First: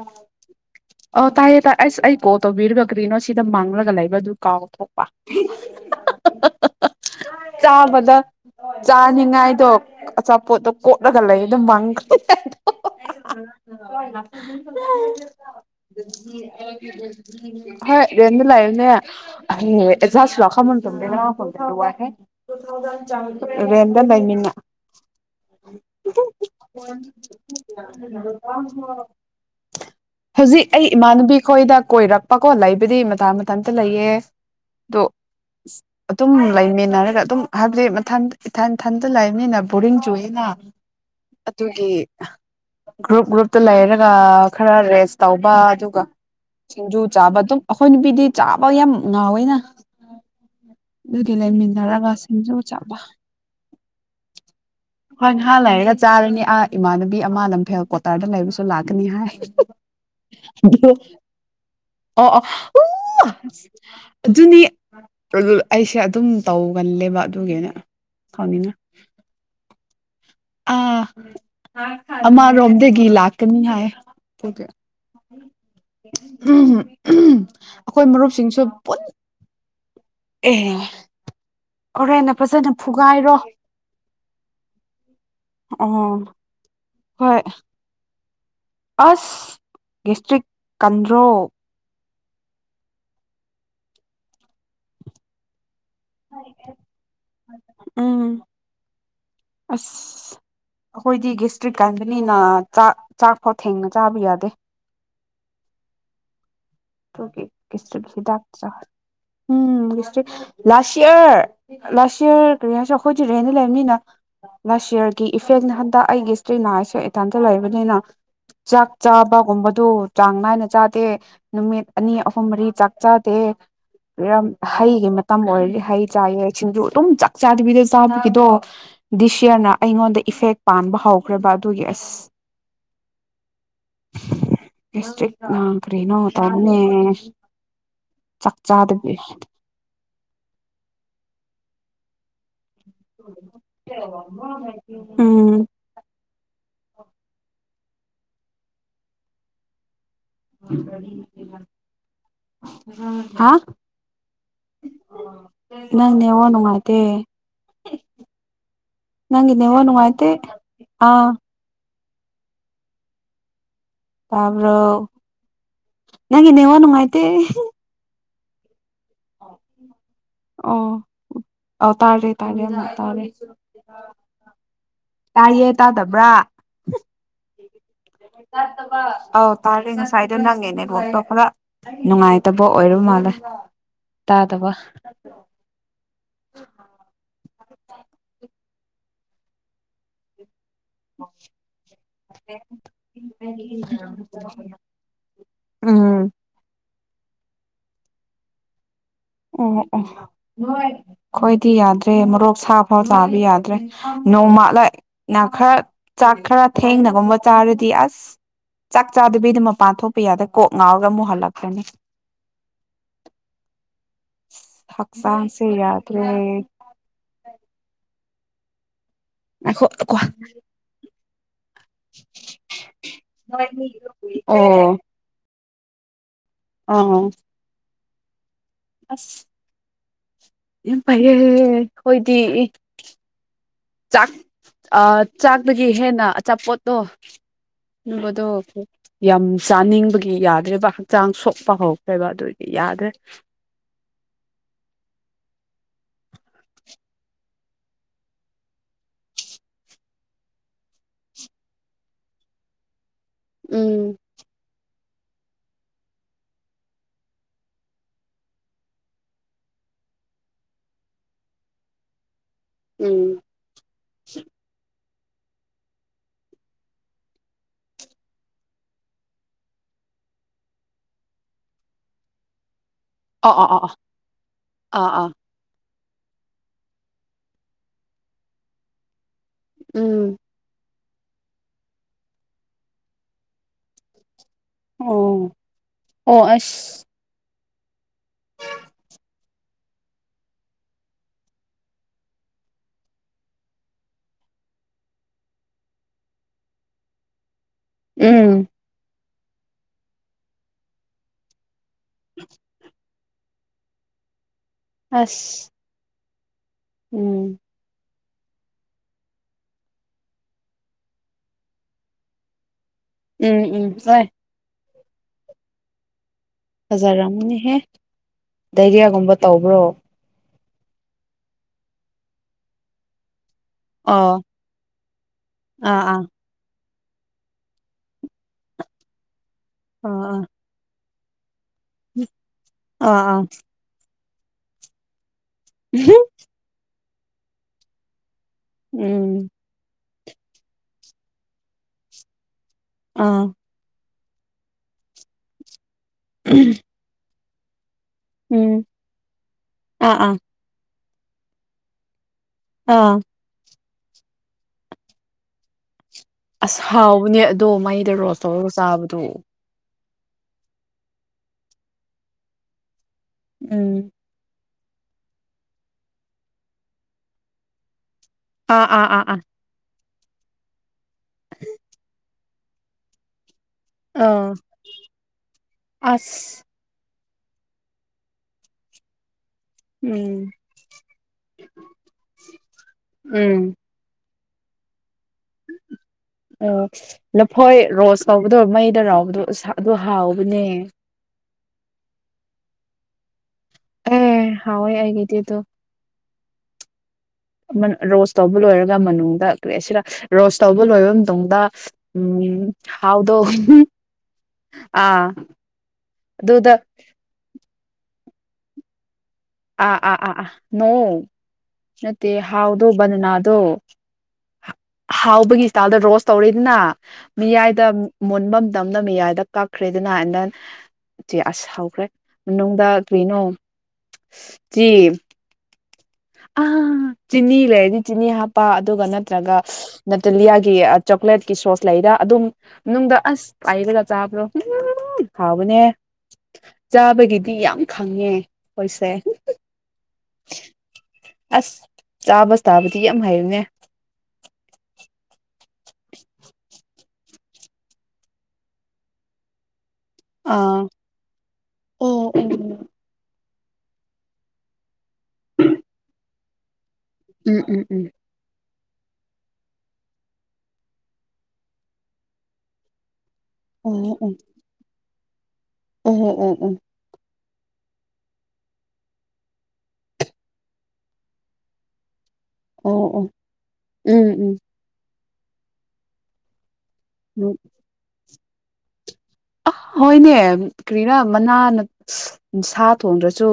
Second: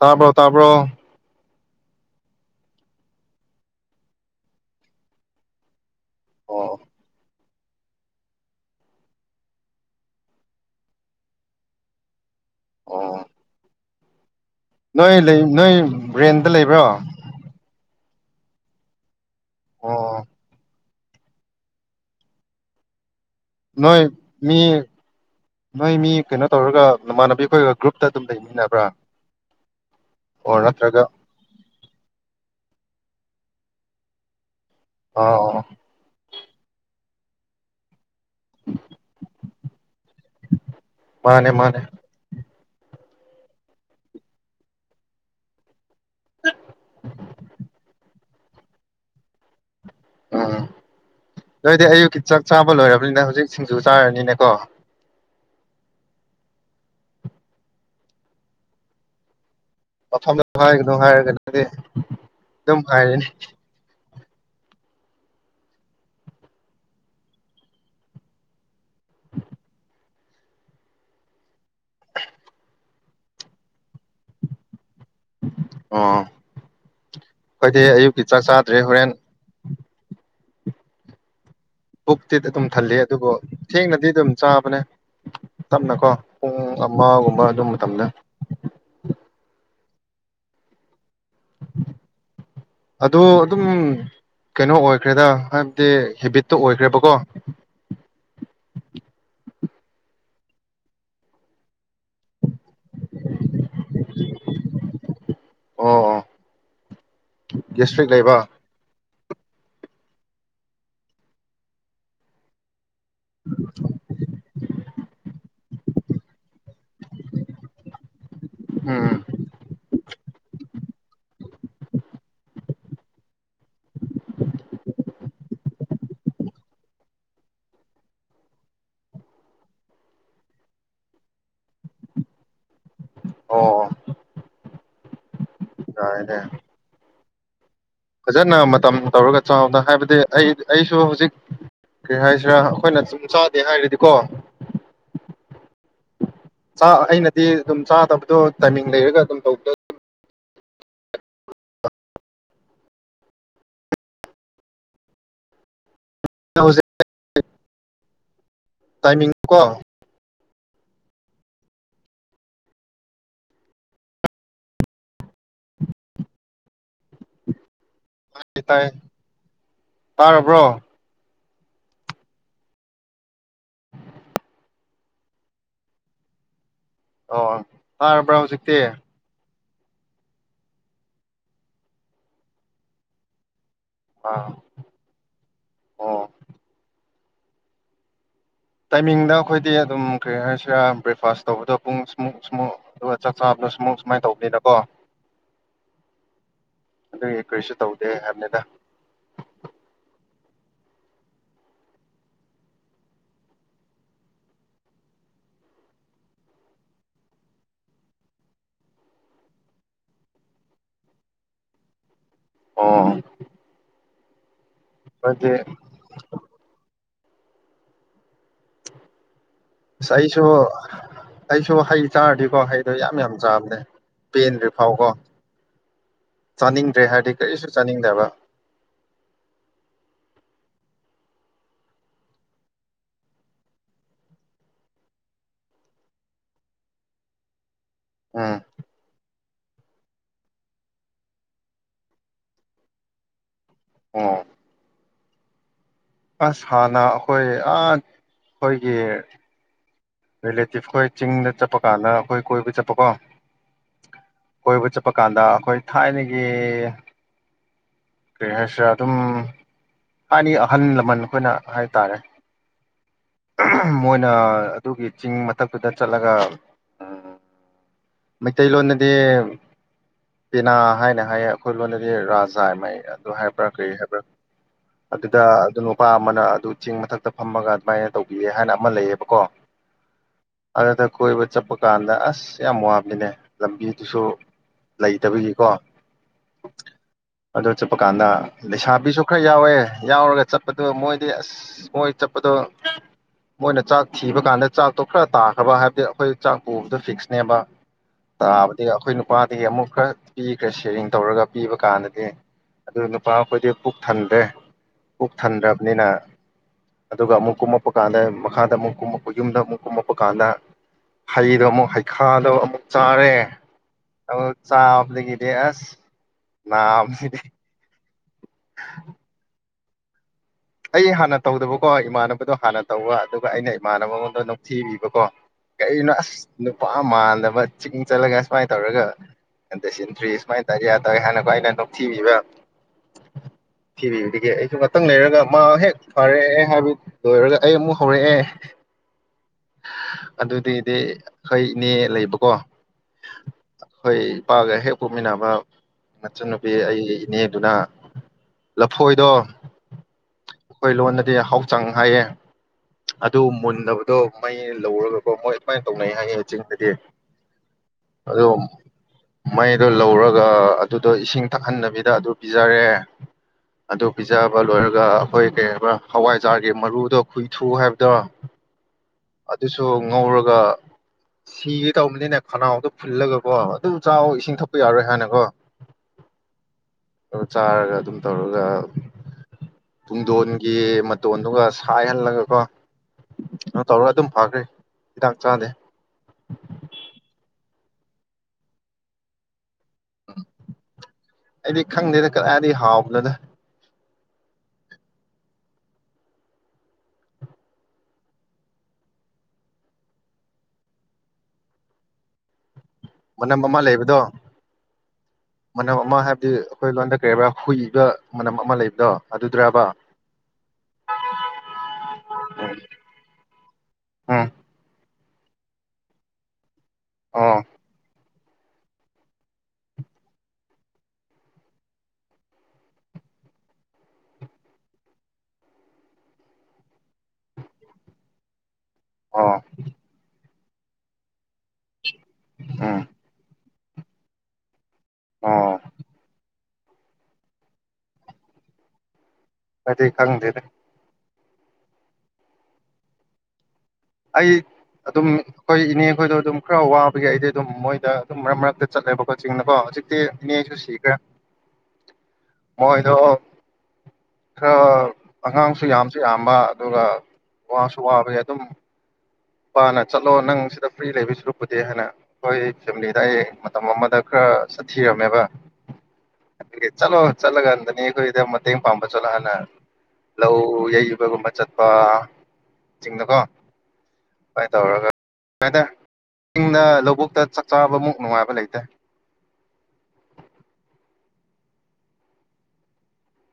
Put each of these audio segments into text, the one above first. ꯇꯥꯕ꯭ꯔꯣ ꯇꯥꯕ꯭ꯔꯣ ꯑꯣ ꯇꯥꯏꯌꯦ ꯇ ꯑꯁ ꯑꯩ ꯀꯣꯜ ꯇꯧꯕꯤꯔꯤꯕ ꯀꯔꯤꯅꯣ ꯁꯤꯗ ꯃꯥꯡꯂꯒ ꯂꯩꯕꯗꯨ ꯀꯥꯎꯊꯣꯛꯄ ꯑꯣ [inaudible] ꯆꯥꯕꯗ ꯆꯥꯅꯤꯉꯥꯏꯗꯣ ꯑꯆꯥꯄꯣꯠꯇꯣ ꯀꯣꯠꯂꯒ ꯂꯩ ꯑꯗꯨꯝ ꯃꯥꯡꯈ꯭ꯔꯦ [inaudible] ꯑꯣ ꯍꯣꯏꯅ ꯅꯣꯏ ꯂꯩ ꯅꯣꯏ ꯕ꯭ꯔꯦꯟꯗ ꯂꯩꯕ꯭ꯔꯣ ꯏꯟ ꯂꯏꯅ ꯎ ꯑꯣ ꯆꯁꯨ ꯂ ꯈꯃ ꯐꯔꯨ ꯅꯣꯏ ꯃꯤ ꯅꯣꯏ ꯃꯤ ꯀꯩꯅꯣ ꯇꯧꯔꯒ ꯅꯃꯥꯟꯅꯕꯤ ꯑꯩꯈꯣꯏꯒ ꯒ꯭ꯔꯨꯞꯇ ꯑꯗꯨꯝ ꯂꯩ ꯑꯣ ꯍꯧꯖꯤꯛ ꯑꯩ ꯅꯠꯇ꯭ꯔꯒ ꯏꯃꯥꯟꯅꯕꯤ ꯈꯣꯏꯗ ꯀꯣꯏꯔꯛꯄꯀꯣ ꯂꯩ ꯗꯤ ꯃꯇꯥꯡ ꯃꯇ ꯑꯇ ꯂꯩꯌꯦ ꯑꯣ ꯑꯗꯨꯝ ꯂꯩꯃꯤꯟꯅꯔꯒ ꯑꯗꯨꯝ ꯍꯥꯏꯕꯗꯤ ꯃꯊꯟ ꯏꯊꯟꯊꯟꯗ ꯂꯩꯥꯛꯕꯅꯤꯅ ꯕꯣꯔꯤꯡ ꯆꯨꯏꯅ ꯃꯥꯅꯦ ꯃꯥꯅꯦ ꯑꯗꯨꯒꯤ ꯒ꯭ꯔꯨꯞ ꯒ꯭ꯔꯨꯞꯇ ꯂꯩꯔꯒ ꯈꯔ ꯔꯦꯁ ꯇꯧꯕ ꯑꯗꯨꯒ ꯁꯤꯡꯖꯨ ꯆꯥꯕ ꯑꯗꯨꯝ ꯑꯩꯈꯣꯏ ꯅꯨꯄꯤꯗꯤ ꯆꯥꯕ ꯌꯥꯝ ꯉꯥꯎꯋꯦꯅ ꯎꯝ ꯑꯗꯨ ꯑꯗꯨꯒꯤ ꯑꯣꯏꯗꯤ ꯂꯩꯃꯤꯟꯅꯔꯒ ꯑꯌꯨꯛꯀꯤ ꯆꯥꯛ ꯁꯤꯡꯖꯨ ꯆꯥꯕ ꯂꯣꯏꯔꯕꯅꯤꯅ ꯍꯧꯖꯤꯛ ꯁꯤꯡꯖꯨ ꯆꯥꯔꯅꯤꯅꯦꯀꯣ ꯍꯣꯏ ꯅꯍꯥꯟ ꯂꯩꯔꯒ ꯆꯥꯔꯅꯤ ꯑꯥ ꯏꯃꯥꯟꯅꯕꯤ ꯑꯃ ꯂꯝꯐꯦꯜ ꯀꯇꯥꯥꯗ ꯂꯩ ꯄꯁ ꯂꯥꯛꯅꯤ ꯍꯥꯏꯥꯏ ꯃꯐꯝꯗ ꯍꯥꯏꯒꯅꯣ ꯍꯥꯏꯔꯒꯅꯗꯤ ꯑꯣ ꯑꯣ ꯑꯗꯨꯝ ꯎ ꯍꯥꯏꯔꯤꯅꯤ ꯑꯗꯨꯅꯤ ꯑꯩꯁꯦ ꯑꯗꯨꯝ ꯇꯧꯒꯜꯂꯦꯕ ꯑꯗꯨꯒꯤꯅ ꯀꯥꯎꯅꯤꯡꯉ ꯑꯥ ꯑꯃꯔꯣꯝꯗꯒꯤ ꯂꯥꯛꯀꯅꯤ ꯍꯥꯏ ꯎ ꯑꯣ ꯑꯩꯈꯣꯏꯗꯤ ꯑꯩꯈꯣꯏ ꯑꯌꯨꯛꯀꯤ ꯆꯥꯛ ꯃꯔꯨꯞꯁꯤꯡꯁꯨ ꯆꯥꯗ꯭ꯔꯦ ꯄꯨꯟ ꯍꯣꯔꯦꯟ ꯑꯦ ꯄꯨꯕꯨꯛꯇꯤꯗꯤ ꯑꯗꯨꯝ ꯊꯜꯂꯤ ꯑꯗꯨꯕꯨ ꯊꯦꯡꯅꯗꯤ ꯑꯗꯨꯝ ꯆꯥꯕꯅꯦ ꯑꯣ ꯇꯝꯅꯀꯣ ꯎ ꯍꯣꯏ ꯃꯒꯨꯝꯕ ꯑꯗꯨꯝꯕ ꯃꯇꯝꯗ ꯑꯁ ꯗꯤꯁꯇ꯭ꯔꯤꯛ ꯀꯟꯗ꯭ꯔꯣ ꯑꯗꯣ ꯑꯗꯨꯝ ꯀꯩꯅꯣ ꯑꯣꯏꯈ꯭ꯔꯦꯗ ꯗꯦ ꯍꯦꯕꯤꯠꯇ ꯑꯣꯏꯈ꯭ꯔꯦꯕꯀꯣ ꯎꯝ ꯑꯁ ꯑꯩꯈꯣꯏꯗꯤ ꯒꯁꯇ꯭ꯔꯤꯛ ꯀ ꯀꯥꯟꯗꯅꯤꯅ ꯆꯥꯛ ꯆꯥꯛꯐꯥꯎ ꯊꯦꯡꯅ ꯆꯥꯕ ꯌꯥꯗꯦ ꯑ ꯑ ꯇꯒꯤ ꯀꯁꯁꯤ ꯗꯥꯛ ꯆ ꯎꯝꯁꯇꯔꯤ ꯂꯥꯆꯔ ꯂꯥꯆꯔ ꯀꯔꯤ ꯑꯩꯈꯣꯏꯁꯨ ꯔꯦꯅ ꯂꯩꯕꯅꯤꯅ ꯂꯥꯁ ꯌꯌꯥꯔꯒꯤ ꯏꯐꯦꯛ ꯍꯟꯗꯛ ꯑꯩꯒꯤ ꯏꯁꯇ꯭ꯔꯤ ꯅꯍꯁꯨ ꯏꯇꯟꯇ ꯂꯩꯕꯅꯤꯅ ꯆꯥꯛ ꯎꯝ ꯆꯥꯕꯒꯨꯝꯕꯗꯨ ꯆꯥꯡ ꯅꯥꯏꯅ ꯆꯥꯗꯦ ꯅꯨꯃꯤꯠ ꯑꯅꯤ ꯑꯍꯨꯝ ꯃꯔꯤ ꯆꯥꯛ ꯆꯥꯗꯦ ꯌꯥꯝ ꯍꯩꯈꯤꯕ ꯃꯇꯝ ꯑꯣꯏꯔꯗꯤ ꯍꯩ ꯆꯥꯍ ꯁꯤꯡꯖꯨ ꯑꯗꯨꯝ ꯆꯥꯛ ꯆꯥꯗꯕꯤꯗ ꯆꯥꯕꯒꯤꯗꯣ ꯗꯤꯁ ꯌꯔꯅ ꯑꯩꯉꯣꯟꯗ ꯏꯐꯦꯛ ꯄꯥꯟꯕ ꯍꯧꯈ꯭ꯔꯦꯕ ꯑꯗꯨꯒꯤ ꯑꯁ ꯑꯣ ꯑꯣ ꯏꯁꯁ ꯅ ꯀ꯭ꯔꯦꯅꯣ ꯌꯥꯏꯅꯦ ꯇꯅꯦ ꯐꯖꯅ ꯃꯇꯝ ꯇꯧꯔꯒ ꯆꯥꯎꯅ ꯍꯥꯏꯕꯗꯤ ꯑꯩ ꯑꯩꯁꯨ ꯍꯧꯖꯤꯛ ꯀꯩ ꯍꯥꯏꯁꯤꯔꯥ ꯑꯩꯈꯣꯏꯅ ꯁꯨꯝ ꯆꯥꯗꯦ ꯍꯥꯏꯔꯗꯤꯀꯣ ꯎꯝ ꯑꯩꯅꯗꯤ ꯑꯗꯨꯝ ꯆꯥꯗꯕꯗꯣ ꯇꯥꯏꯃꯤꯡ ꯂꯩꯔꯒ ꯑꯗꯨꯝ ꯇꯧꯕꯗ ꯍꯥ ꯅꯪꯅꯦꯉꯣ ꯍꯧꯖꯤꯛ ꯅꯨꯡꯉꯥꯏꯇꯦ ꯇꯥꯏꯃꯤꯡ ꯅꯪ ꯀꯣ ꯏꯅꯦꯦ ꯋꯥ ꯅꯨꯡꯉꯥꯏꯇꯦ ꯑꯥ ꯇꯥꯕ꯭ꯔꯣ ꯅꯪ ꯏꯅꯦ ꯋꯥꯅ ꯃꯥꯥꯏꯇ ꯇꯥꯏ ꯇꯥꯔꯕ꯭ꯔꯣ ꯑ ꯇꯥꯔꯦ ꯇꯥꯔꯦ ꯇꯥꯔꯦ ꯑ ꯇꯥꯏꯌꯦ ꯇꯥꯗꯕ꯭ꯔꯥ ꯑ ꯇꯥꯔꯕ꯭ꯔꯥ ꯍꯧꯖꯤꯛꯇꯤ ꯇꯥꯗꯤ ꯉꯁꯥꯏꯗꯣ ꯅꯪꯉꯦꯅꯦꯕꯣꯛꯇꯣ ꯈꯔ ꯅꯨꯡꯉꯥꯏꯇꯕ ꯑꯣꯏꯔꯨ ꯃꯥꯜꯂꯦ ꯑꯥ ꯇꯥꯗꯕ ꯑꯣ ꯇꯥꯏꯃꯤꯡꯗ ꯑꯩꯈꯣꯏꯗꯤ ꯑꯗꯨꯝ ꯀꯩ ꯍꯥꯏꯁꯦ ꯁꯤꯔ ꯕ꯭ꯔꯦꯛꯐꯥꯁ ꯇꯧꯕꯗꯣ ꯄꯨꯡ ꯏꯁꯃꯨꯛ ꯏꯁꯃꯨ ꯑꯗꯨꯒ ꯆꯥꯛ ꯆꯥꯕꯗꯣ ꯁꯃꯨꯛ ꯁꯨꯃꯥꯏꯅ ꯇꯧꯕꯅꯤꯅꯀꯣ ꯎꯝ ꯑꯗꯨꯒꯤ ꯀꯔꯤꯁꯨ ꯇꯧꯗꯦ ꯍꯥꯏꯕꯅꯤꯗ ꯑꯣ ꯑꯣ ꯈꯣꯏꯗꯤ ꯌꯥꯗ꯭ꯔꯦ ꯃꯣꯔꯣꯛ ꯁꯥꯐꯥꯎ ꯆꯥꯕ ꯌꯥꯗ꯭ꯔꯦ ꯅꯣꯡꯃꯂꯅ ꯈꯔ ꯆꯥꯛ ꯈꯔ ꯊꯦꯡꯅꯒꯨꯝꯕ ꯆꯥꯔꯗꯤ ꯑꯁ ꯆꯥꯛ ꯆꯥꯗꯕꯤꯗ ꯃꯄꯥꯟ ꯊꯣꯛꯄ ꯌꯥꯗ꯭ꯔꯦ ꯀꯣꯛ ꯉꯥꯎꯔꯒ ꯃꯨꯛꯍꯜꯂꯛꯄꯅꯤ ꯑꯣ ꯍꯥꯏꯗꯤ ꯍꯛꯁꯥꯡꯁ ꯌꯥꯗꯦ ꯐ [inaudible] ꯑꯁ ꯑꯩꯁꯨ ꯑꯩꯁꯨ ꯍꯩ ꯆꯥꯔꯗꯤꯀꯣ ꯍꯩꯗꯣ ꯌꯥꯝ ꯌꯥꯝ ꯆꯥꯕꯅꯦ ꯄꯦꯟꯗ꯭ꯔꯤ ꯑꯣ ꯐꯥꯎꯀꯣ ꯑ ꯆꯥꯅꯤꯡꯗ꯭ꯔꯦ ꯍꯥꯏꯗꯤ ꯀꯔꯤꯁꯨ ꯆꯥꯅꯤꯡꯗ꯭ꯔꯦ ꯇꯕ ꯑꯁ ꯄꯥꯏꯌꯦ ꯍꯣꯏꯗꯤ ꯆꯥꯛ ꯆꯥꯛꯇꯗꯒꯤ ꯍꯦꯟꯅ ꯑꯆꯥꯄꯣꯠꯇꯣ ꯕꯗ ꯎꯝ ꯌꯥꯝ ꯆꯥꯅꯤꯡꯕꯒꯤ ꯌꯥꯗ꯭ꯔꯦꯕ ꯍꯛꯆꯥꯡ ꯁꯣꯛꯄ ꯍꯧꯔꯛꯇ꯭ꯔꯦꯕ ꯑꯗꯨ ꯑꯣꯏꯗꯤ ꯌꯥꯗ꯭ꯔꯦ ꯑ ꯑꯁ ꯍꯥꯟꯅ ꯑꯩꯈꯣꯏ ꯑ ꯑꯩꯈꯣꯏꯒꯤ ꯔꯤꯂꯦꯇꯤꯚ ꯑꯩꯈꯣꯏ ꯆꯤꯡꯗ ꯆꯠꯄ ꯀꯥꯟꯗ ꯑꯩꯈꯣꯏ ꯀꯣꯏꯕ ꯆꯠꯄꯀꯣ ꯎꯝ ꯆꯄ ꯀꯥꯟꯗ ꯑꯩꯈꯣꯏ ꯊꯥꯏꯅꯒꯤ ꯀꯔꯤ ꯍꯥꯏꯁꯤꯔ ꯑꯗꯨꯝ ꯍꯥꯏꯅꯤ ꯑꯍꯜ ꯂꯃꯟ ꯑꯩꯈꯣꯏꯅ ꯍꯥꯏꯇꯥꯔꯦ ꯎꯝ ꯃꯣꯏꯅ ꯑꯗꯨꯒꯤ ꯆꯤꯡ ꯃꯊꯛꯇꯨꯗ ꯆꯠꯂꯒ ꯃꯩꯇꯩꯂꯣꯟꯗꯗꯤ ꯄꯦꯅꯥ ꯍꯥꯏꯅ ꯍꯥꯏꯌꯦ ꯑꯩꯈꯣꯏ ꯂꯣꯟꯗꯗꯤ ꯔꯥꯖꯥ ꯍꯥꯏ ꯃ ꯑꯗꯨ ꯑ ꯑꯥ ꯍꯥꯏꯕ꯭ꯔꯥ ꯑꯥ ꯑꯥ ꯀꯔꯤ ꯍꯥꯏꯕ꯭ꯔꯥ ꯑꯥ ꯑꯥ ꯑꯗꯨꯗ ꯑꯗꯨꯅ ꯅꯨꯄꯥ ꯑꯃꯅ ꯑꯗꯨ ꯆꯦꯡ ꯃꯊꯛꯇ ꯐꯝꯃꯒ ꯑꯗꯨꯃꯥꯏꯅ ꯇꯧꯕꯤꯌꯦ ꯍꯥꯏꯅ ꯑꯃ ꯂꯩꯌꯦꯕꯀꯣ ꯎꯝ ꯈꯗ ꯀꯣꯏꯕ ꯆꯠꯄ ꯀꯥꯟꯗ ꯑꯁ ꯌꯥꯝ ꯋꯥꯃꯤꯅꯦ ꯂꯝꯕꯤꯗꯨꯁꯨ ꯑꯣ ꯂꯩꯇꯕꯒꯤꯀꯣ ꯑꯣ ꯑꯁ ꯑꯗ ꯆꯠꯄ ꯀꯥꯟꯗ ꯂꯩꯁꯥꯕꯤꯁꯨ ꯈꯔ ꯌꯥꯎꯋꯦ ꯌꯥꯎꯔꯒ ꯆꯠꯄꯗꯣ ꯃꯣꯏꯗꯤ ꯑꯁ ꯃꯣꯏ ꯆꯠꯄꯗꯣ ꯃꯣꯏꯅ ꯆꯥꯛ ꯊꯤꯕ ꯀꯥꯟꯗ ꯆꯥꯛꯇꯣ ꯈꯔ ꯇꯥꯈ꯭ꯔꯕ ꯍꯥꯏꯕꯗꯤ ꯑꯩꯈꯣꯏ ꯆꯥꯛ ꯄꯨꯕꯗꯣ ꯐꯤꯛꯁꯅꯦꯕ ꯎꯝ ꯇꯥꯕꯗꯤ ꯑꯩꯈꯣꯏꯅ ꯅꯨꯄꯥꯗꯒꯤ ꯑꯃꯨꯛ ꯈꯔ ꯄꯤꯈ꯭ꯔꯦ ꯁꯦꯔꯤꯡ ꯇꯧꯔꯒ ꯄꯤꯕ ꯀꯅꯗꯦ ꯅꯨꯄꯥ ꯑꯩꯈꯣꯏꯗꯤ ꯄꯨꯛ ꯊꯟꯗꯦ ꯄꯨꯛ ꯑꯁ ꯊꯟꯗ꯭ꯔꯕꯅꯤꯅ ꯑꯗꯨꯒ ꯑꯃꯨꯛ ꯎꯝ ꯀꯨꯝꯃꯛꯞꯄ ꯀꯥꯟꯗ ꯃꯈꯥꯗ ꯑꯃꯨꯛ ꯀꯨꯝꯃꯛꯄ ꯌꯨꯝꯗ ꯑꯃꯨꯛ ꯀꯨꯝꯃꯛꯄ ꯀꯥꯟꯗ ꯍꯩꯗꯣ ꯑꯃꯨꯛ ꯍꯩꯈꯥꯗꯣ ꯑꯃꯨꯛ ꯆꯔꯦ ꯎꯝ ꯎꯝ ꯍꯣꯏ ꯂꯩꯗꯦ ꯑꯁ ꯅꯥꯕꯁꯤ ꯐꯖꯥꯔꯝꯑꯃꯅꯤ ꯍꯦ ꯗꯥꯏꯔꯤꯌꯥꯒꯨꯝꯕ ꯇꯧꯕ꯭ꯔꯣ ꯑꯩ ꯍꯥꯟꯅ ꯇꯧꯗꯕꯀꯣ ꯏꯃꯥꯟꯅꯕꯗꯣ ꯍꯥꯟꯅ ꯇꯧꯕ ꯑꯗꯨ ꯑꯗꯨꯒ ꯑꯩꯅ ꯏꯃꯥꯟꯅꯕ ꯑꯣ ꯃꯉꯣꯟꯗ ꯅꯨꯡꯊꯤꯕꯤꯕꯀꯣ ꯑꯥ ꯀꯅꯣ ꯑꯥ ꯑꯁ ꯅꯨꯄꯥ ꯃꯥꯟꯗꯕ ꯆꯤꯡ ꯆꯠꯂꯒ ꯁꯨꯃꯥꯏꯅ ꯇꯧꯔꯒ ꯔꯤ ꯑꯥ ꯏꯁꯃꯥꯏꯔ ꯍꯦꯅ ꯑꯥ ꯑꯥ ꯑꯥ ꯀꯥꯏꯅꯦ [unintelligible] ꯑꯦ ꯑꯩꯁꯨ ꯉꯥꯛꯇꯪ ꯂꯩꯔꯒ ꯃꯥ ꯍꯦꯛ ꯐꯔꯦ ꯑꯦ ꯍꯕꯤ ꯂꯣꯏꯔꯒ ꯑꯩ ꯑꯃꯨꯛ ꯍꯧꯔꯛꯑꯦ ꯎꯝ ꯑꯗꯨꯗꯤꯗꯤ ꯍꯣꯏꯅꯦ ꯂꯩꯕꯀꯣ ꯑꯥ ꯑꯩꯈꯣꯏ ꯏꯄꯥꯒ ꯍꯦꯛ ꯄꫭꯛꯃꯤꯟꯅꯕ ꯃꯆꯟꯅ ꯅꯨꯄꯤ ꯑꯩ ꯏꯅꯗꯨꯅ ꯎꯝ ꯂꯐꯣꯏꯗꯣ ꯑꯥ ꯑꯥ ꯑꯩꯈꯣꯏ ꯂꯣꯟꯗ ꯗꯤ ꯍꯥꯎꯆꯥꯡ ꯍꯥꯏꯌꯦ ꯑꯥ ꯑꯗ ꯃꯟꯅ ꯑꯗꯨ ꯃꯩ ꯂꯧꯔꯒꯀꯣ ꯃꯣꯏ ꯀꯃꯅ ꯇꯧꯕ ꯑꯁ ꯍꯥꯎꯕꯅꯦ ꯑꯗꯣ ꯃꯥꯏꯗ ꯔꯣꯁ ꯑꯗꯣ ꯇꯧꯔꯒ ꯆꯥꯕꯗꯣ ꯃꯩꯗꯣ ꯂꯧꯔꯒ ꯑꯗꯨꯗꯣ ꯏꯁꯤꯡ ꯊꯛꯍꯟꯗꯕꯤꯗ ꯑꯗꯨ ꯄꯤꯖꯔꯦ ꯑꯗꯨꯗꯣ ꯎꯝ ꯄꯤꯖꯥ ꯑꯗꯨꯒ ꯂꯣꯏꯔꯒ ꯑꯩꯈꯣꯏ ꯀꯩ ꯍꯋꯥꯏꯖꯥꯔꯒꯤ ꯃꯔꯨꯗꯣ ꯈꯨꯏꯊꯨ ꯍꯥꯏꯕꯗꯣ ꯑ ꯑꯥ ꯑꯥ ꯑꯥ ꯑꯗꯨꯁꯨ ꯉꯧꯔꯒ ꯁꯤꯒꯦ ꯇꯧꯕꯅꯤꯅꯦ ꯈꯅꯥꯎꯗꯣ ꯐꯨꯜꯂꯒꯀꯣ ꯑꯗꯨ ꯆꯥꯎꯥꯛ ꯑꯥ ꯏꯁꯤꯡ ꯊꯛꯄ ꯌꯥꯔꯣꯏ ꯍꯥꯟꯅꯀꯣ ꯑꯁ ꯑꯗꯨ ꯆꯥꯔꯒ ꯑꯗꯨꯝ ꯇꯧꯔꯒ ꯎꯝ ꯇꯨꯡꯗꯣꯟꯒꯤ ꯃꯇꯣꯟꯗꯨꯒ ꯁꯥꯏꯍꯜꯂꯒꯀꯣ ꯑꯗꯨꯝ ꯐꯥꯈ꯭ꯔꯦ ꯑ ꯂꯐꯣꯏ ꯔꯣꯁ ꯀꯧꯕꯗꯣ ꯃꯩꯗ ꯔꯥꯎꯕꯗꯣꯁ ꯑꯣ ꯍꯥꯎꯕꯅꯦ ꯑꯩꯗꯤ ꯈꯪꯗꯦꯗ ꯀꯗꯥꯏꯗꯤ ꯍꯥꯎꯕꯅꯣꯗ ꯑꯦ ꯍꯥꯎꯏ ꯍꯥꯏꯒꯦꯗꯤ ꯔꯣꯁ ꯇꯧꯕ ꯂꯣꯏꯔꯒ ꯃꯅꯨꯡꯗ ꯀ ꯁꯤꯔ ꯔꯣꯁ ꯇꯧꯕ ꯂꯣꯏꯔꯕ ꯃꯇꯨꯡꯗ ꯎ ꯃꯅꯝ ꯑꯃ ꯂꯩꯕꯗꯣ ꯑꯥ ꯃꯅꯝ ꯑꯃ ꯍꯥꯏꯕꯗꯤ ꯑꯗꯨꯗ ꯑꯩꯈꯣꯏ ꯂꯣꯟꯗ ꯀꯔꯤꯔꯤꯕ꯭ꯔꯥ ꯍꯨꯏ ꯑꯗꯨ ꯗ ꯃꯅꯝ ꯑꯃ ꯂꯩꯕꯗꯣ ꯑꯗꯨꯗ꯭ꯔꯕ ꯑꯥ ꯑꯥ ꯑꯥ ꯑ ꯅꯣ ꯃꯠꯇꯦ ꯍꯥꯎꯗꯣ ꯟꯅꯥꯗꯣ ꯎꯝ ꯍꯥꯎꯕꯒꯤ ꯏꯁꯇꯥꯏꯜꯗ ꯔꯣꯁ ꯇꯧꯔꯦꯅꯤꯅ ꯎꯝ ꯑꯣ ꯃꯤꯌꯥꯏꯗ ꯃꯨꯟꯕ ꯃꯇꯝꯅ ꯃꯦꯌꯥꯏꯗ ꯀꯛꯈ꯭ꯔꯦꯗꯅ ꯑꯦꯟ ꯗꯟ ꯆꯦ ꯑꯁ ꯍꯧꯈ꯭ꯔꯦ ꯃꯅꯨꯡꯗ ꯀꯩꯅꯣ [unintelligible] ꯑ ꯆꯤꯅꯤ ꯂꯩꯔꯗꯤ ꯆꯤꯅꯤ ꯍꯥꯞꯄ ꯑꯗꯨꯒ ꯅꯠꯇ꯭ꯔꯒ ꯑꯣ ꯅꯠꯇ꯭ꯔꯒꯤ ꯒꯤ ꯆꯣꯀ꯭ꯂꯦꯠꯀꯤ ꯁꯣꯁ ꯂꯩꯔ ꯑꯗꯨꯝ ꯎꯝ ꯅꯨꯡꯗ ꯑꯁ ꯄꯥꯏꯔꯒ ꯆꯕ꯭ꯔꯣ ꯎ ꯑꯣ ꯍꯥꯎꯕꯅꯦ ꯆꯥꯕꯒꯤꯗꯤ ꯌꯥꯝ ꯈꯪꯉꯦ ꯑꯩꯈꯣꯏꯁꯦ ꯀꯗꯤ ꯈꯪꯗꯦꯗ ꯑꯁ ꯆꯥꯕ ꯇꯥꯕꯗꯤ ꯌꯥꯝ ꯍꯩꯔꯨꯅꯦ ꯑꯩ ꯑꯗꯨꯝ ꯑꯩꯈꯣꯏ ꯏꯅꯦ ꯈꯈꯣꯏꯗꯣ ꯑꯗꯨꯝ ꯈꯔ ꯋꯥꯕꯒꯤ ꯑꯩꯗꯤ ꯑꯗꯨꯝ ꯃꯣꯏꯗ ꯑꯗꯨꯝ ꯃꯔꯛ ꯃꯔꯛꯇ ꯆꯠꯂꯦꯕꯀꯣ ꯆꯤꯡꯅꯀꯣ ꯍꯧꯖꯤꯛ ꯦ ꯏꯅꯦ ꯑꯩꯁꯨ ꯑꯥ ꯁꯤꯈ꯭ꯔꯦ ꯑꯣ ꯑꯣ ꯃꯣꯏꯗꯣ ꯑ ꯑꯉꯥꯡꯁꯨ ꯌꯥꯝꯁꯨ ꯌꯥꯝ [inaudible] ꯑꯗꯨꯒ ꯎꯝ ꯎꯝ ꯋꯥꯁꯨ ꯎꯝ ꯋꯥꯕꯒꯤ ꯑꯗꯨꯝ ꯄꯅ ꯆꯠꯂꯣ ꯅꯪ ꯁꯤꯗ ꯐ꯭ꯔꯤ ꯂꯩꯕꯕꯁꯤ ꯂꯨ ꯄꯨꯨꯗꯦ ꯍꯥꯏꯅ ꯑꯩꯈꯣꯏ ꯐꯦꯃꯤꯂꯤꯗ ꯑꯩ ꯃ ꯃꯃꯗꯈ꯭ꯔ ꯁ ꯊꯤꯔꯝꯃꯦꯕ ꯎꯝ ꯎꯝ ꯎꯝ ꯎꯝ ꯆꯠꯂꯀꯥꯟꯗꯅꯤ ꯑꯩꯈꯣꯏꯗ ꯃꯇꯦꯡ ꯄꯥꯡꯕ ꯆꯣꯠꯂ ꯍꯥꯟꯅ ꯂꯧ ꯌꯩ ꯌꯨꯕꯒꯨꯝꯕ ꯆꯠꯄ ꯑꯣ ꯑꯣ ꯎꯝ ꯎꯝ ꯍꯥꯏꯥꯏ ꯇ ꯑꯣꯔꯒ ꯑ ꯂꯧꯕꯨꯛꯇ ꯎꯝ ꯆꯥꯛ ꯆꯥꯕꯃꯨꯛ ꯅꯨꯡꯉꯥꯏꯕ ꯂꯩꯇ ꯑ ꯍꯣꯏꯅꯦ ꯀꯔꯤꯅ ꯃꯅꯥꯅ ꯁꯥ ꯊꯣꯡꯗ꯭ꯔꯁꯨ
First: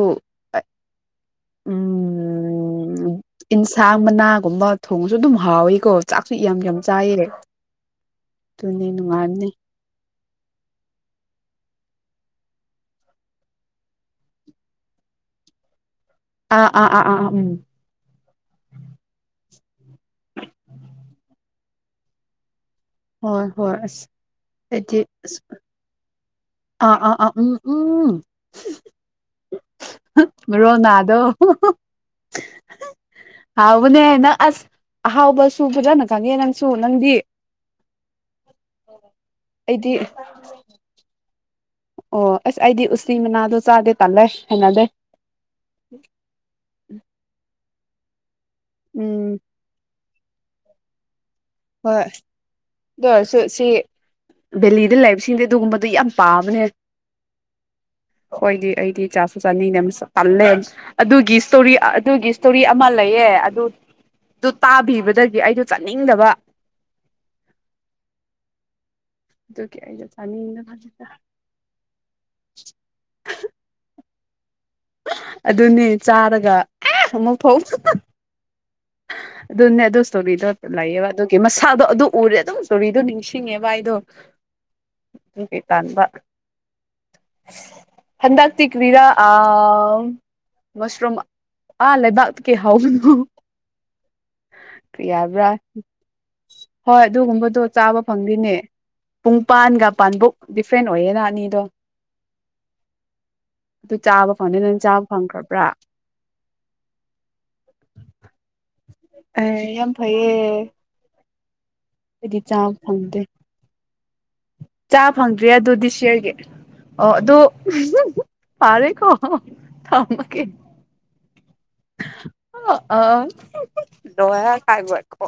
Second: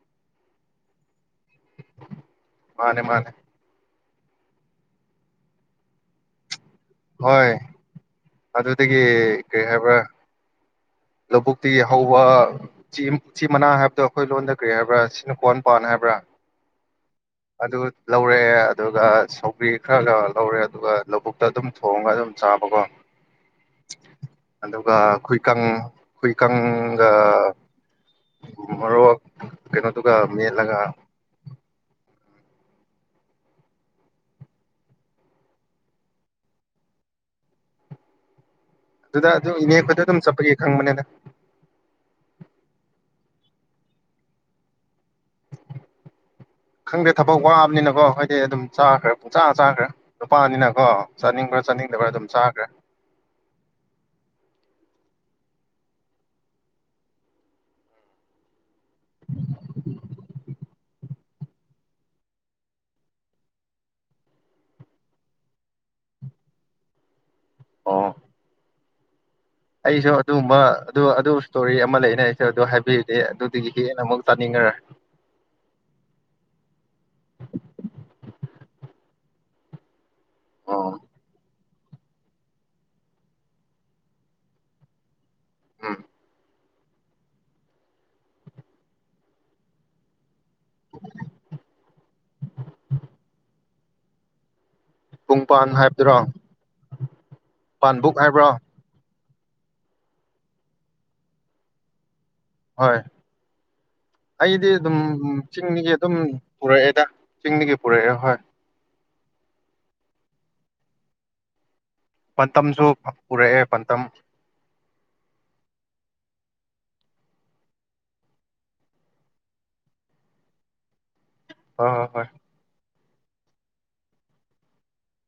ꯃꯥꯅꯦ ꯎꯝ ꯃꯥꯅꯦ ꯏꯟꯁꯥꯐ ꯃꯅꯥꯒꯨꯝꯕ ꯊꯣꯡꯉꯁꯨ ꯑꯗꯨꯝ ꯍꯥꯎꯋꯀꯣ ꯆꯥꯛꯁꯨ ꯌꯥꯝ ꯆꯥꯏꯌꯦ ꯍꯣꯏ ꯑꯗꯨꯅꯦ ꯑꯗꯨꯗꯒꯤ ꯅꯨꯡꯉꯥꯏꯕꯅꯦ ꯀꯔꯤ ꯍꯥꯏꯕ꯭ꯔꯥ ꯂꯧꯕꯨꯛꯇꯤ ꯍꯧꯕ ꯆꯤ ꯃꯅꯥ ꯍꯥꯏꯕꯗꯣ ꯑꯩꯈꯣꯏ ꯂꯣꯟꯗ ꯀꯔꯤ ꯍꯥꯏꯕ꯭ꯔꯥ ꯁꯤꯅꯨꯀ꯭ꯋꯥꯣꯟ ꯄꯥꯟ ꯍꯥꯏꯕ꯭ꯔꯥ ꯑꯥ ꯑꯥ ꯑꯥ ꯑꯥ ꯑꯥ ꯎꯝ ꯑꯗꯨ ꯂꯧꯔꯑꯦ ꯑꯗꯨꯒ ꯄꯨꯒ꯭ꯔꯤ ꯈꯔ ꯂꯧꯔꯦ ꯑꯗꯨꯒ ꯂꯧꯕꯨꯛꯇ ꯑꯗꯨꯝ ꯊꯣꯡꯉꯒ ꯑꯗꯨꯝ ꯆꯥꯕꯀꯣ ꯍꯣꯏ ꯑꯗꯨꯒ ꯍꯣꯏꯁꯗꯤ ꯈꯨꯏꯀꯪ ꯑꯥ ꯈꯨꯏꯀꯪꯒ ꯑꯥ ꯑꯥ ꯎꯝ ꯎꯝ ꯃꯣꯔꯣꯛ ꯀꯩꯅꯣꯗꯨꯒ ꯃꯦꯠꯂꯒ ꯔꯣꯅꯥꯜꯗꯣ ꯍꯥꯎꯕꯅꯦ ꯅꯪ ꯑꯁ ꯑꯍꯥꯎꯕꯁꯨ ꯐꯖꯅ ꯈꯪꯉꯦ ꯅꯪꯁꯨ ꯅꯪꯗꯤ ꯑꯗꯨꯗ ꯑꯗꯨꯝ ꯏꯅꯦ ꯑꯩꯗꯤ ꯑꯩꯣꯏꯗ ꯑꯗꯨꯝ ꯆꯠꯄꯒꯤ ꯈꯪꯕꯅꯤꯅ ꯑꯣ ꯑꯁ ꯑꯩꯗꯤ ꯎꯇꯤ ꯃꯅꯥꯗꯣ ꯆꯥꯗꯦ ꯇꯜꯂꯦ ꯍꯦꯟꯅꯖꯦ ꯈꯪꯗ꯭ꯔꯦ ꯊꯕꯛ ꯋꯥꯕꯅꯤꯅ ꯑꯣ ꯍꯣꯏ ꯏ ꯑꯗꯨꯝ ꯆꯥꯈ꯭ꯔꯦ ꯎꯝ ꯆꯥ ꯆꯥꯈ꯭ꯔꯦ ꯅꯨꯄꯥꯅꯤꯅꯀꯣ ꯆꯥꯅꯤꯡꯕ꯭ꯔꯥ ꯍꯣꯏ ꯆꯥꯅꯤꯡꯗꯕ꯭ꯔꯥ ꯑꯗꯨꯝ ꯆꯥꯈ꯭ꯔꯦ ꯑꯗꯨ ꯑꯣꯏꯔꯁꯨ ꯁꯤ ꯕꯦꯜꯂꯤ ꯑꯗꯨꯜ ꯂꯩꯕꯁꯤꯡꯗꯤ ꯑꯗꯨꯒꯨꯝꯕꯗꯨ ꯌꯥꯝ ꯄꯥꯕꯅꯦ ꯍꯣꯏꯗꯤ ꯑꯩꯗꯤ ꯆꯥꯁꯨ ꯆꯥꯅꯤꯡꯗꯦ ꯄꯜꯂꯦ ꯑꯗꯨꯒꯤ ꯏꯁꯇꯣꯔꯤ ꯑꯗꯨꯒꯤ ꯏꯁꯇꯣꯔꯤ ꯑꯃ ꯂꯩꯑ ꯑꯗꯨ ꯑꯗꯨ ꯇꯥꯕꯤꯕꯗꯒꯤ ꯑꯩꯗꯣ ꯆꯥꯅꯤꯡꯗꯕ ꯑꯥ ꯑꯗꯨꯒꯤ ꯑꯩꯗꯣ ꯑꯩꯁꯨ ꯑꯗꯨꯒꯨꯝꯕ ꯑꯗꯨ ꯆꯥꯅꯤꯡꯗꯕꯅꯤꯗ ꯑꯗꯨ ꯏꯁꯇꯣꯔꯤ ꯑꯃ ꯂꯩꯅ ꯑꯩꯁꯨ ꯑꯗꯨ ꯍꯥꯏꯕꯤꯔꯤꯗꯤ ꯑꯗꯨꯗꯒꯤ ꯍꯦꯟꯅ ꯑꯃꯨꯛ ꯆꯥꯅꯤꯡꯉꯔꯦ ꯑꯗꯨꯅꯤ ꯆꯥꯔꯒ ꯑꯃꯨꯛ ꯐꯥꯎ ꯑꯗꯨꯣꯟꯅꯦ ꯑꯗꯨꯣ ꯗ ꯑꯣ ꯂꯥꯏꯌꯦꯕ ꯑꯗꯨ ꯒꯦꯃꯁ ꯏꯁꯗꯣ ꯑꯗꯨ ꯎꯔꯦ ꯑꯗꯨꯝ ꯖꯨꯔꯤꯗꯣ ꯅꯤꯡꯁꯤꯡꯉꯦ ꯚꯥꯏꯗꯣ ꯑꯗꯨꯒꯤ ꯎꯝ ꯇꯥꯟꯕ ꯍꯟꯗꯥꯛ ꯇ ꯀꯋꯔꯥ ꯑ ꯃꯁꯔꯨꯝꯝ ꯑꯥ ꯂꯩꯕꯥꯛ ꯀ ꯍꯥꯎ ꯄꯨꯡꯄꯥꯟ ꯍꯥꯏꯕꯗ꯭ꯔꯥ ꯍꯣꯏ ꯑꯗꯨꯒꯨꯝꯕ ꯑꯗꯣ ꯆꯥꯕ ꯐꯪꯗꯅꯦ ꯄꯨꯡꯄꯥꯟꯒ ꯄꯥꯟꯃꯨꯛ ꯗꯤꯐ꯭ꯔꯦꯟ ꯑꯣꯏꯌꯦꯅ ꯑꯅꯤꯗꯣ ꯍꯣꯏ ꯑꯗꯨ ꯆꯥꯕ ꯐꯪꯗꯦ ꯑꯩꯗꯤ ꯅꯪ ꯑꯗꯨꯝ ꯆꯥꯕ ꯐꯪꯈ꯭ꯔꯕ꯭ꯔꯥ ꯆꯤꯡꯗꯒꯤ ꯑꯗꯨꯝ ꯄꯨꯔꯛꯑꯦꯗ ꯆꯤꯡꯗꯒꯤ ꯄꯨꯔꯛꯑꯦ ꯍꯣꯏ ꯑꯦ ꯌꯥꯝ ꯐꯩꯌꯦ ꯑꯩꯗꯤ ꯆꯥꯕ ꯄꯥꯟꯇꯝꯁꯨ ꯎꯔꯛꯑꯦ ꯄꯥꯟꯇꯝ ꯆꯥ ꯐꯪꯗ꯭ꯔꯔꯤ ꯑꯗꯨ ꯗꯤꯁ ꯌꯌꯥꯔꯒꯤ ꯑꯣ ꯑꯗꯨ ꯐꯥꯔꯦꯀꯣ ꯊꯝꯃꯒꯦ ꯍ ꯍ ꯍꯣꯏ ꯑ ꯑ ꯂꯣꯏ ꯈꯥꯏꯕ ꯑꯩꯀꯣ